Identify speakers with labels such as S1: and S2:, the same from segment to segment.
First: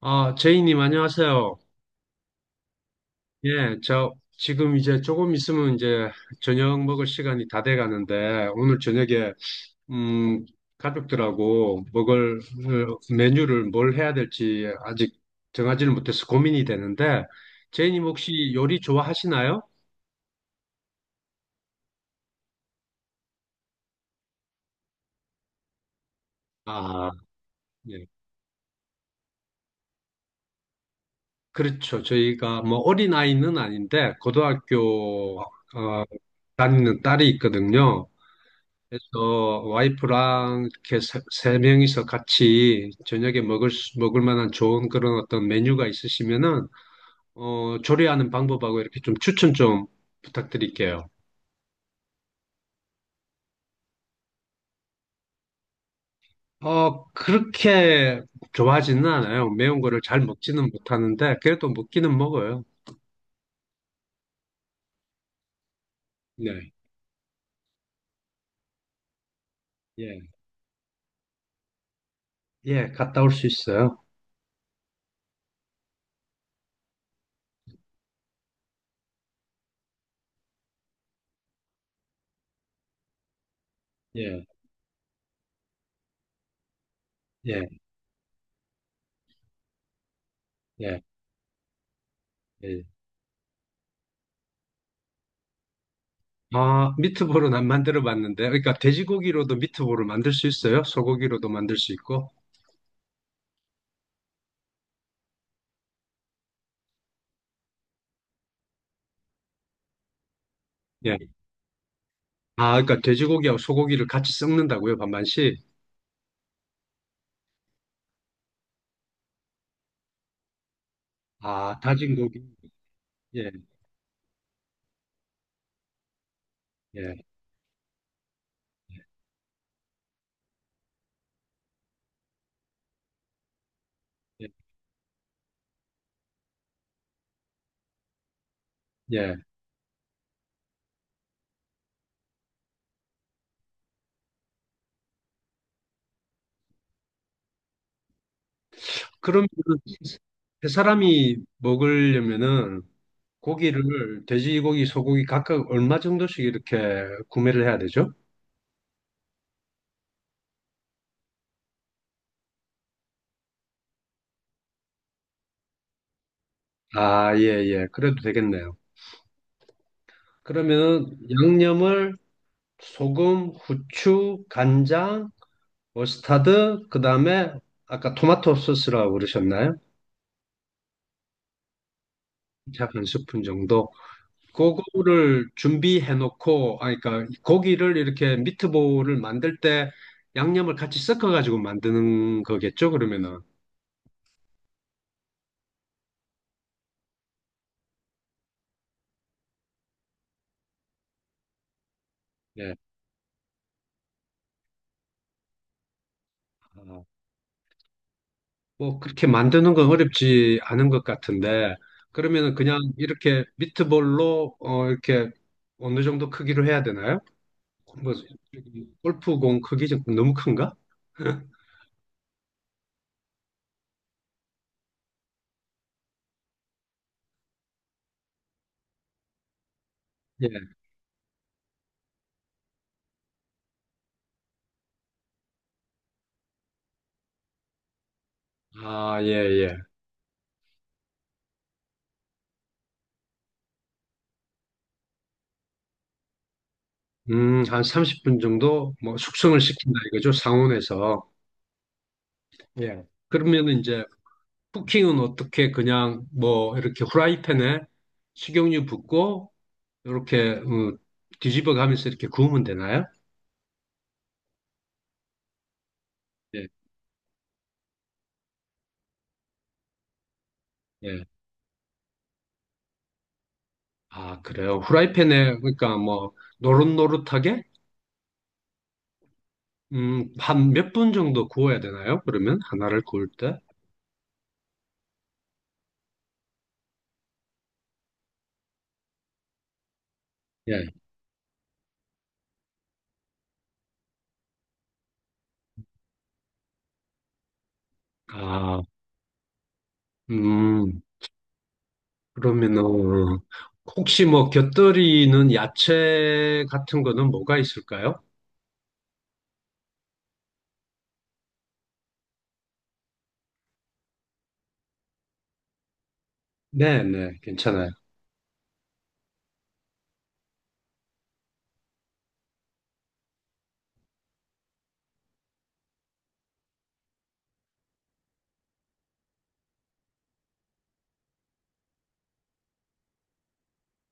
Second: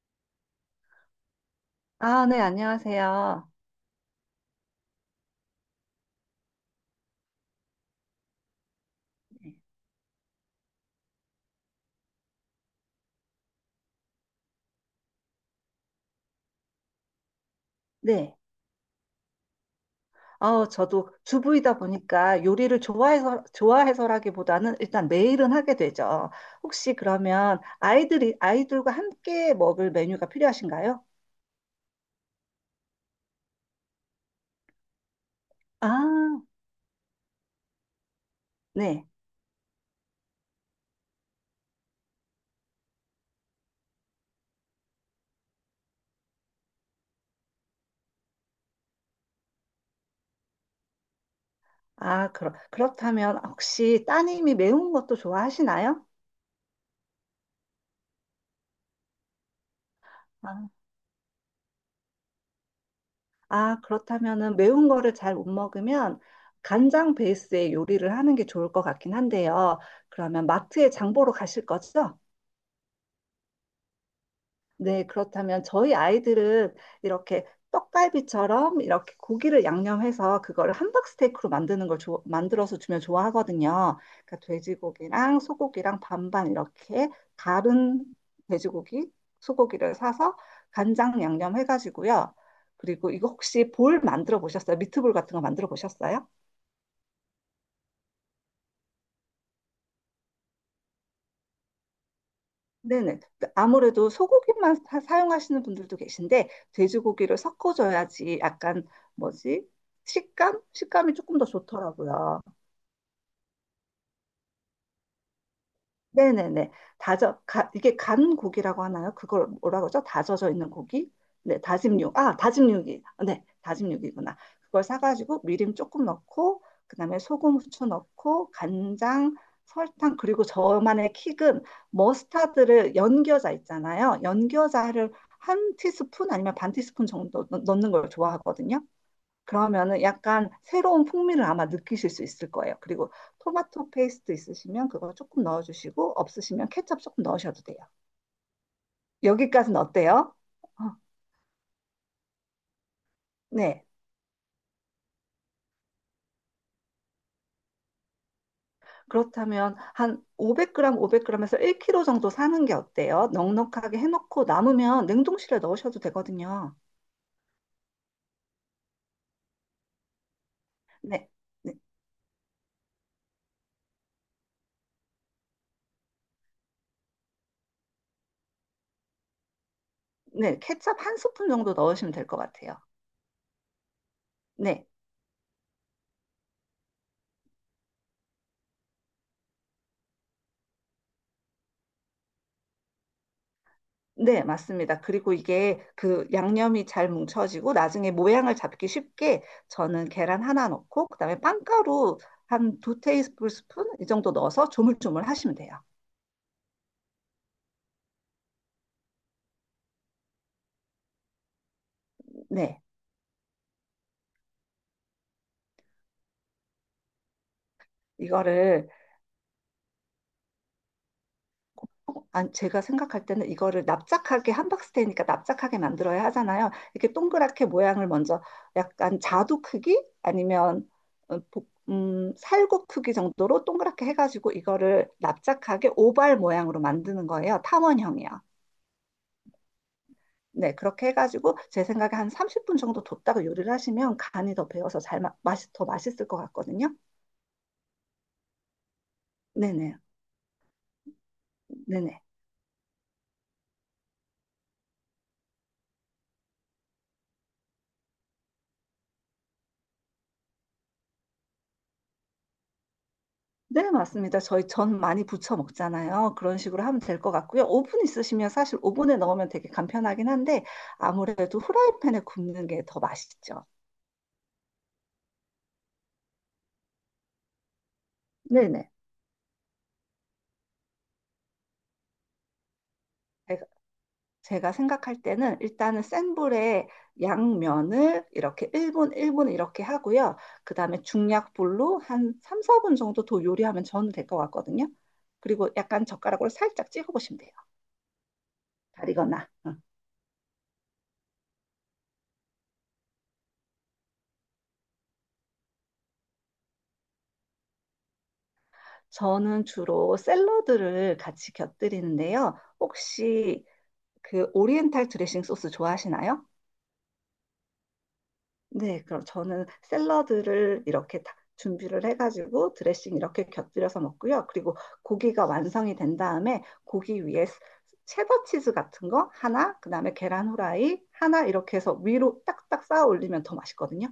S1: 아, 제이님, 안녕하세요.
S2: 아, 네, 안녕하세요.
S1: 예, 저 지금 이제 조금 있으면 이제 저녁 먹을 시간이 다돼 가는데 오늘 저녁에
S2: 네.
S1: 음, 가족들하고 먹을 메뉴를 뭘 해야 될지 아직 정하지는 못해서 고민이 되는데 제이님 혹시
S2: 네.
S1: 요리 좋아하시나요?
S2: 어, 저도 주부이다 보니까 요리를 좋아해서라기보다는 일단 매일은 하게 되죠. 혹시
S1: 아,
S2: 그러면
S1: 예.
S2: 아이들과 함께 먹을 메뉴가 필요하신가요?
S1: 그렇죠. 저희가 뭐 어린아이는 아닌데 고등학교
S2: 아,
S1: 다니는 딸이 있거든요.
S2: 네.
S1: 그래서 와이프랑 이렇게 세 명이서 같이 저녁에 먹을 만한 좋은 그런 어떤 메뉴가 있으시면은 조리하는 방법하고 이렇게 좀 추천 좀 부탁드릴게요.
S2: 아, 그렇다면 혹시 따님이 매운 것도 좋아하시나요?
S1: 그렇게 좋아하지는 않아요. 매운 거를 잘
S2: 아,
S1: 먹지는 못하는데 그래도 먹기는 먹어요.
S2: 아, 그렇다면은 매운 거를 잘 못 먹으면
S1: 네.
S2: 간장 베이스의 요리를 하는 게 좋을 것 같긴 한데요.
S1: 예.
S2: 그러면 마트에 장 보러 가실 거죠?
S1: 예, 갔다 올 수 있어요.
S2: 네, 그렇다면 저희 아이들은 이렇게 떡갈비처럼 이렇게 고기를 양념해서 그거를 함박스테이크로 만드는 걸 만들어서 주면 좋아하거든요.
S1: 예.
S2: 그러니까 돼지고기랑 소고기랑 반반 이렇게
S1: 예.
S2: 다른 돼지고기, 소고기를 사서
S1: 예.
S2: 간장 양념 해가지고요.
S1: 예.
S2: 그리고 이거 혹시 볼 만들어 보셨어요? 미트볼 같은 거 만들어 보셨어요?
S1: 아, 미트볼은 안 만들어 봤는데 그러니까 돼지고기로도 미트볼을 만들 수 있어요? 소고기로도 만들 수 있고.
S2: 네네. 아무래도 소고기만 사용하시는 분들도 계신데, 돼지고기를 섞어줘야지 약간, 뭐지? 식감? 식감이
S1: 예.
S2: 조금 더 좋더라고요.
S1: 아, 그러니까 돼지고기하고 소고기를 같이 섞는다고요, 반반씩?
S2: 네네네. 이게 간 고기라고 하나요? 그걸 뭐라고 그러죠? 다져져 있는 고기? 네,
S1: 아, 다진
S2: 다짐육. 아,
S1: 고기.
S2: 다짐육이. 네,
S1: 예,
S2: 다짐육이구나. 그걸 사가지고 미림 조금 넣고, 그
S1: 예,
S2: 다음에 소금, 후추 넣고, 간장, 설탕, 그리고 저만의 킥은 머스타드를 연겨자 있잖아요.
S1: 예,
S2: 연겨자를 한 티스푼 아니면 반 티스푼 정도 넣는 걸 좋아하거든요.
S1: 예.
S2: 그러면은 약간 새로운 풍미를 아마 느끼실 수 있을 거예요. 그리고 토마토 페이스트 있으시면 그거 조금 넣어주시고 없으시면 케첩 조금 넣으셔도 돼요.
S1: 그러면
S2: 여기까지는 어때요?
S1: 세
S2: 어,
S1: 사람이 먹으려면은
S2: 네.
S1: 고기를 돼지고기, 소고기 각각 얼마 정도씩 이렇게 구매를 해야 되죠?
S2: 그렇다면 한 500g, 500g에서 1kg 정도 사는 게 어때요? 넉넉하게 해놓고 남으면 냉동실에 넣으셔도 되거든요.
S1: 아, 예, 예. 그래도 되겠네요. 그러면
S2: 네. 네,
S1: 양념을 소금, 후추, 간장, 머스타드, 그다음에 아까 토마토 소스라고 그러셨나요?
S2: 네. 케첩 한 스푼 정도 넣으시면 될 것 같아요.
S1: 약 한 스푼 정도.
S2: 네.
S1: 그거를 준비해 놓고, 아, 그러니까 고기를 이렇게 미트볼을 만들 때 양념을 같이 섞어가지고 만드는 거겠죠, 그러면은.
S2: 네, 맞습니다. 그리고 이게 그 양념이 잘 뭉쳐지고 나중에 모양을 잡기 쉽게 저는 계란 하나 넣고 그다음에 빵가루
S1: 예.
S2: 한 두 테이블 스푼 이 정도 넣어서 조물조물 하시면 돼요.
S1: 아, 뭐 그렇게 만드는 건 어렵지 않은 것 같은데, 그러면은 그냥
S2: 네.
S1: 이렇게 미트볼로, 이렇게 어느 정도 크기로 해야 되나요? 뭐,
S2: 이거를
S1: 골프공 크기 좀 너무 큰가?
S2: 어, 제가 생각할 때는 이거를 납작하게 함박스테이니까 납작하게 만들어야 하잖아요. 이렇게 동그랗게 모양을 먼저 약간 자두 크기
S1: 예.
S2: 아니면 어, 살구 크기 정도로 동그랗게 해가지고 이거를 납작하게 오발 모양으로 만드는 거예요. 탐원형이요.
S1: 아, 예, 예.
S2: 네, 그렇게 해가지고 제 생각에 한 30분 정도 뒀다가 요리를 하시면 간이 더 배어서 맛이 더 맛있을 것 같거든요.
S1: 한 30분 정도 뭐 숙성을
S2: 네네,
S1: 시킨다 이거죠, 상온에서.
S2: 네네.
S1: 예. 그러면은 이제 쿠킹은 어떻게 그냥 뭐 이렇게 후라이팬에 식용유 붓고 이렇게 음, 뒤집어 가면서 이렇게 구우면 되나요?
S2: 네, 맞습니다. 저희 전 많이 부쳐 먹잖아요. 그런
S1: 예,
S2: 식으로 하면 될 것 같고요. 오븐 있으시면 사실 오븐에 넣으면 되게 간편하긴 한데
S1: 예.
S2: 아무래도 후라이팬에 굽는 게 더 맛있죠.
S1: 아, 그래요. 후라이팬에 그러니까 뭐 노릇노릇하게
S2: 네네.
S1: 한 몇 분 정도 구워야 되나요? 그러면 하나를 구울
S2: 네,
S1: 때?
S2: 제가 생각할 때는 일단은 센 불에 양면을 이렇게 1분, 1분 이렇게 하고요. 그
S1: 예.
S2: 다음에 중약불로 한 3, 4분 정도 더 요리하면 저는 될 것 같거든요. 그리고 약간 젓가락으로 살짝 찍어보시면 돼요.
S1: 아,
S2: 다리거나. 응.
S1: 음, 그러면은 혹시 뭐 곁들이는 야채 같은 거는 뭐가 있을까요?
S2: 저는 주로 샐러드를 같이 곁들이는데요. 혹시 그 오리엔탈 드레싱 소스 좋아하시나요?
S1: 네, 네, 괜찮아요.
S2: 네, 그럼 저는 샐러드를 이렇게 다 준비를 해가지고 드레싱 이렇게 곁들여서 먹고요. 그리고 고기가 완성이 된 다음에 고기 위에 체더 치즈 같은 거 하나, 그다음에 계란 후라이 하나 이렇게 해서 위로 딱딱 쌓아 올리면 더 맛있거든요.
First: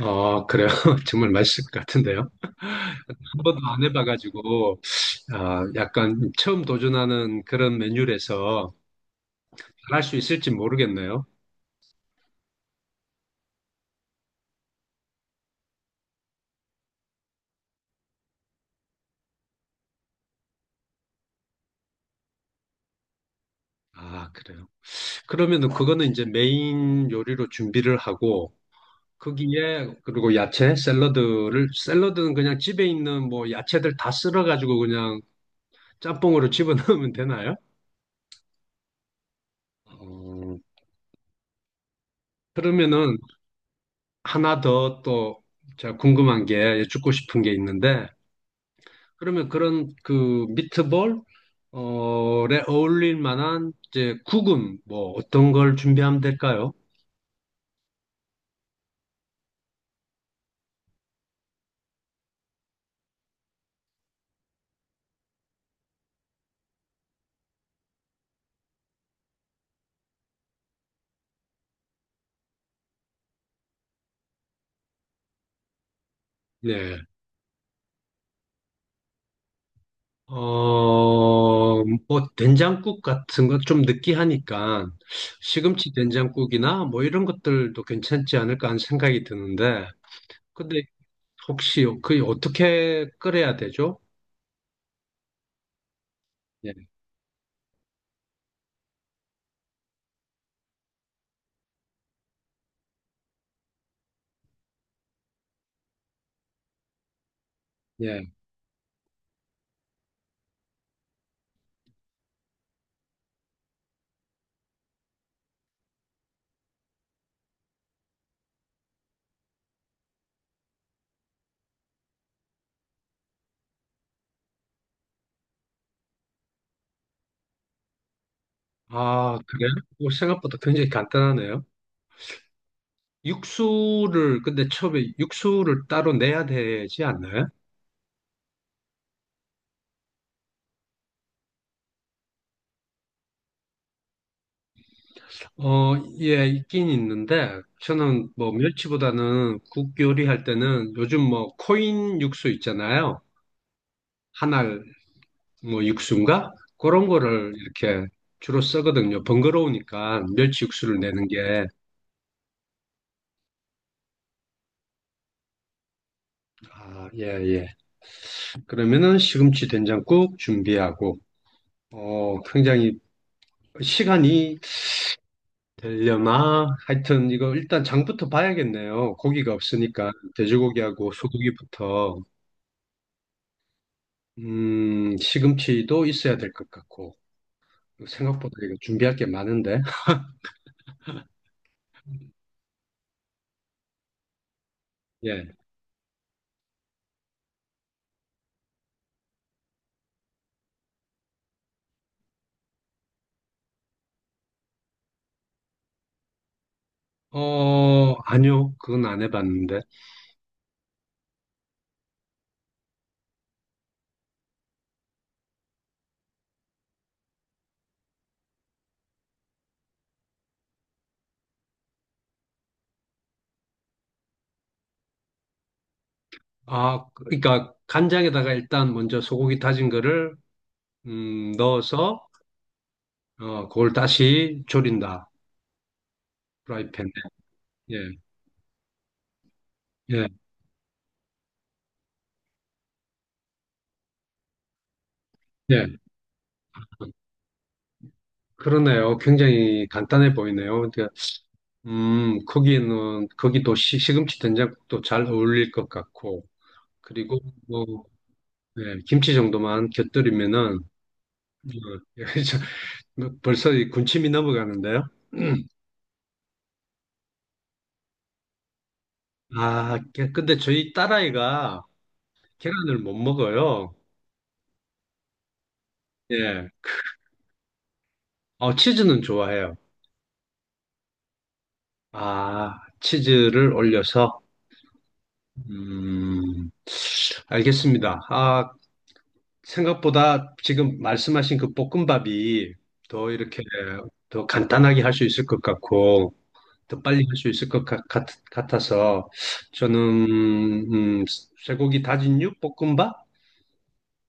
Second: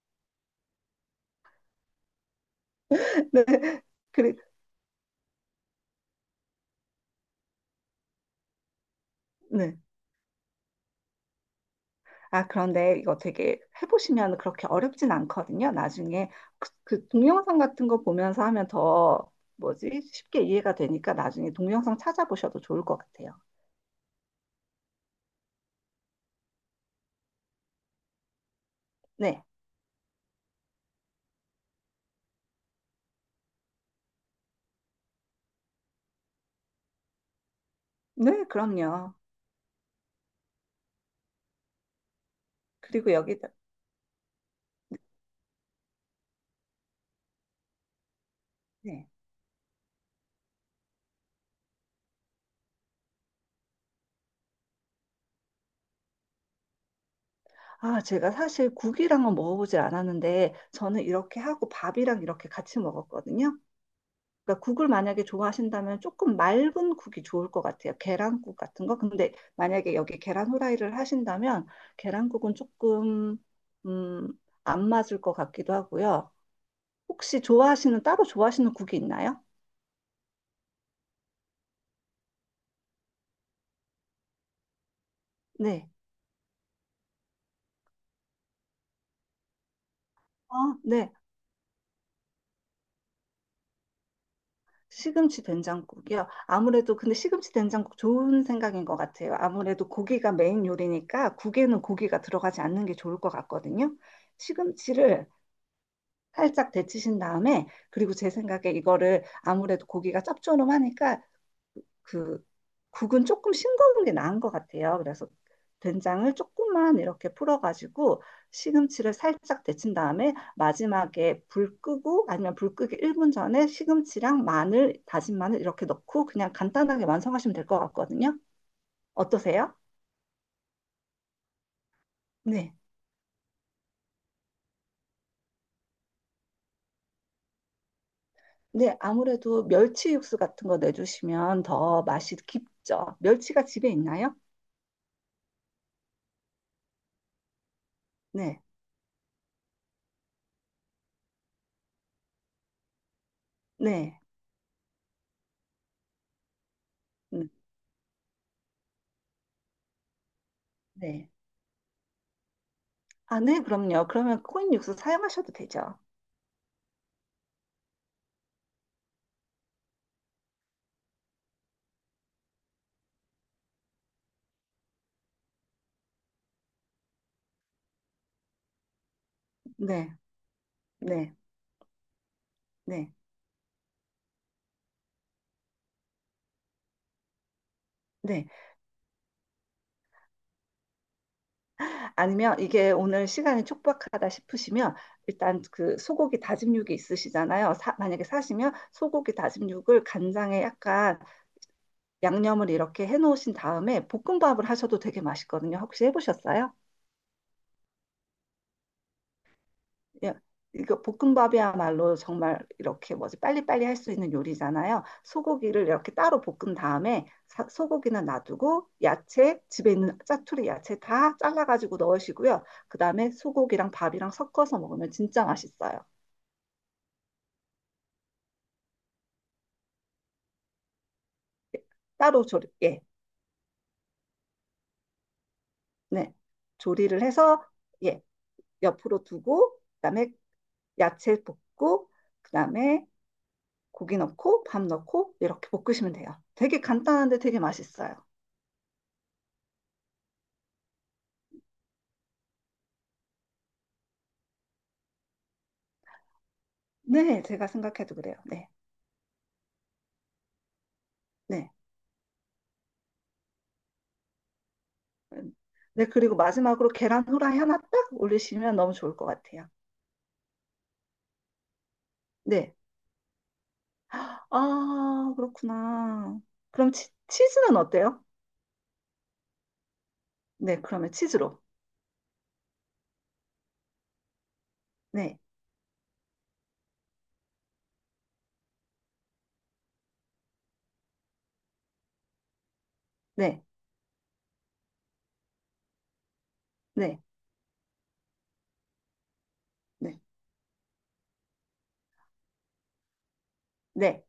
S1: 아, 그래요. 정말 맛있을 것 같은데요. 한
S2: 네,
S1: 번도 안
S2: 그리,
S1: 해봐가지고 아, 약간 처음 도전하는 그런 메뉴라서
S2: 네.
S1: 잘할 수 있을지 모르겠네요.
S2: 아, 그런데 이거 되게 해보시면 그렇게 어렵진 않거든요. 나중에 그 동영상 같은 거 보면서 하면 더 뭐지? 쉽게 이해가 되니까 나중에 동영상 찾아보셔도 좋을 것 같아요.
S1: 아, 그래요. 그러면은 그거는 이제 메인 요리로 준비를 하고
S2: 네.
S1: 거기에 그리고 야채, 샐러드를 샐러드는 그냥 집에 있는 뭐 야채들 다 썰어가지고 그냥 짬뽕으로 집어넣으면 되나요?
S2: 네, 그럼요.
S1: 어,
S2: 그리고
S1: 그러면은
S2: 여기다,
S1: 하나 더 또 제가 궁금한 게 여쭙고 싶은 게 있는데
S2: 네.
S1: 그러면 그런 그 미트볼 어에 어울릴 만한 이제 국은 뭐 어떤 걸 준비하면 될까요?
S2: 아, 제가 사실 국이랑은 먹어보질 않았는데, 저는 이렇게 하고 밥이랑 이렇게 같이 먹었거든요. 그러니까 국을 만약에 좋아하신다면 조금 맑은 국이 좋을 것 같아요. 계란국 같은 거. 근데 만약에 여기 계란 후라이를 하신다면, 계란국은 조금, 음, 안 맞을 것 같기도 하고요.
S1: 네.
S2: 혹시 좋아하시는, 따로 좋아하시는 국이 있나요?
S1: 뭐 된장국 같은 거 좀 느끼하니까
S2: 네.
S1: 시금치 된장국이나 뭐 이런 것들도 괜찮지 않을까 하는 생각이 드는데
S2: 아,
S1: 근데
S2: 네.
S1: 혹시 그 어떻게 끓여야 되죠?
S2: 시금치 된장국이요.
S1: 예.
S2: 아무래도 근데 시금치 된장국 좋은 생각인 것 같아요. 아무래도 고기가 메인 요리니까 국에는 고기가 들어가지 않는 게 좋을 것 같거든요. 시금치를 살짝 데치신 다음에 그리고
S1: 예.
S2: 제 생각에 이거를 아무래도 고기가 짭조름하니까 그 국은 조금 싱거운 게 나은 것 같아요. 그래서 된장을 조금만 이렇게 풀어가지고 시금치를 살짝 데친 다음에 마지막에 불 끄고 아니면 불 끄기 1분 전에 시금치랑 마늘, 다진 마늘 이렇게 넣고 그냥 간단하게 완성하시면 될 것 같거든요.
S1: 아, 그래요?
S2: 어떠세요?
S1: 뭐 생각보다 굉장히 간단하네요.
S2: 네.
S1: 육수를, 근데 처음에 육수를 따로 내야 되지 않나요?
S2: 네, 아무래도 멸치 육수 같은 거 내주시면 더 맛이 깊죠. 멸치가 집에 있나요?
S1: 어, 예, 있긴 있는데, 저는 뭐
S2: 네,
S1: 멸치보다는 국 요리할 때는 요즘 뭐 코인 육수 있잖아요.
S2: 네,
S1: 한알 뭐 육수인가? 그런
S2: 음,
S1: 거를 이렇게 주로 쓰거든요. 번거로우니까 멸치 육수를 내는
S2: 네.
S1: 게.
S2: 아, 네, 그럼요. 그러면 코인 육수 사용하셔도 되죠.
S1: 아, 예, 예. 그러면은 시금치 된장국 준비하고, 어, 굉장히 시간이 되려나? 하여튼 이거 일단 장부터 봐야겠네요. 고기가 없으니까
S2: 네.
S1: 돼지고기하고
S2: 네,
S1: 소고기부터
S2: 네,
S1: 시금치도 있어야 될 것 같고
S2: 네.
S1: 생각보다 이거 준비할 게 많은데.
S2: 아니면 이게 오늘 시간이 촉박하다 싶으시면
S1: 예.
S2: 일단 그 소고기 다짐육이 있으시잖아요. 만약에 사시면 소고기 다짐육을 간장에 약간 양념을 이렇게 해놓으신 다음에 볶음밥을 하셔도 되게 맛있거든요. 혹시 해보셨어요?
S1: 어, 아니요. 그건 안 해봤는데.
S2: 예, 이거 볶음밥이야말로 정말 이렇게 뭐지 빨리빨리 할 수 있는 요리잖아요. 소고기를 이렇게 따로 볶은 다음에 소고기는 놔두고 야채 집에 있는 짜투리 야채 다 잘라가지고 넣으시고요. 그 다음에 소고기랑 밥이랑 섞어서 먹으면 진짜 맛있어요.
S1: 아, 그러니까 간장에다가 일단 먼저 소고기 다진 거를 넣어서
S2: 따로 조리 예,
S1: 어, 그걸 다시 조린다.
S2: 네
S1: 프라이팬에.
S2: 조리를 해서
S1: 예.
S2: 예 옆으로 두고
S1: 예.
S2: 그다음에 야채 볶고 그다음에 고기 넣고 밥 넣고 이렇게
S1: 예.
S2: 볶으시면 돼요. 되게 간단한데 되게 맛있어요.
S1: 그러네요. 굉장히 간단해 보이네요. 그러니까 거기도 시금치 된장국도 잘 어울릴 것 같고, 그리고
S2: 네, 제가
S1: 뭐,
S2: 생각해도 그래요. 네,
S1: 예, 김치 정도만 곁들이면은, 어,
S2: 네.
S1: 저- 뭐 벌써 이 군침이 넘어가는데요?
S2: 음, 네, 그리고 마지막으로 계란 후라이 하나 딱 올리시면 너무 좋을 것 같아요.
S1: 아, 깨- 근데 저희 딸아이가
S2: 네.
S1: 계란을 못 먹어요.
S2: 아, 그렇구나.
S1: 예.
S2: 그럼 치즈는 어때요?
S1: 어, 치즈는 좋아해요.
S2: 네, 그러면 치즈로.
S1: 아, 치즈를 올려서,
S2: 네,
S1: 음, 알겠습니다. 아, 생각보다 지금 말씀하신 그 볶음밥이 더 이렇게
S2: 네,
S1: 더 간단하게 할 수 있을 것 같고 더 빨리
S2: 네,
S1: 할 수 있을 것 같, 아서
S2: 네,
S1: 저는 음, 쇠고기 다진육 볶음밥에
S2: 네,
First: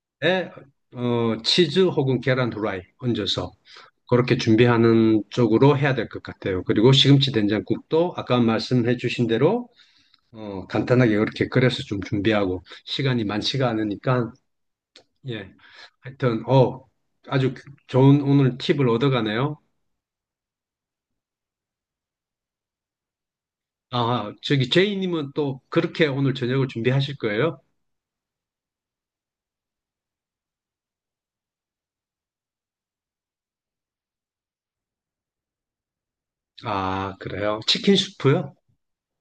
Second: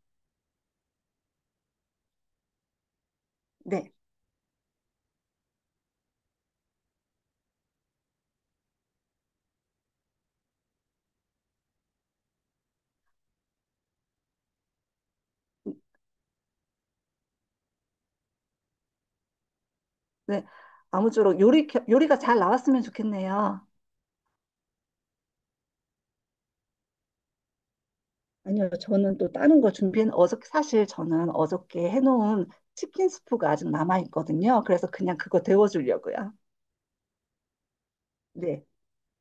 S1: 어, 치즈 혹은 계란 후라이 얹어서
S2: 네,
S1: 그렇게 준비하는 쪽으로 해야 될 것 같아요. 그리고 시금치 된장국도 아까 말씀해 주신 대로 어, 간단하게 이렇게 끓여서 좀 준비하고 시간이 많지가 않으니까 예. 하여튼, 어, 아주 좋은 오늘 팁을 얻어가네요.
S2: 네. 아무쪼록 요리가 잘 나왔으면 좋겠네요.
S1: 아, 저기 제이님은 또 그렇게 오늘 저녁을 준비하실 거예요?
S2: 아니요, 저는 또 다른 거 준비해, 어저께, 사실 저는 어저께 해놓은 치킨 스프가 아직 남아있거든요. 그래서 그냥 그거 데워주려고요.
S1: 아, 그래요. 치킨 수프요?
S2: 네,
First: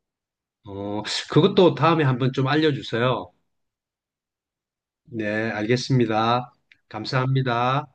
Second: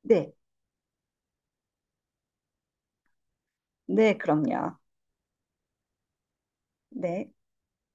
S2: 네.
S1: 어, 그것도 다음에 한번 좀 알려주세요.
S2: 네, 그럼요.
S1: 네, 알겠습니다.
S2: 네.
S1: 감사합니다.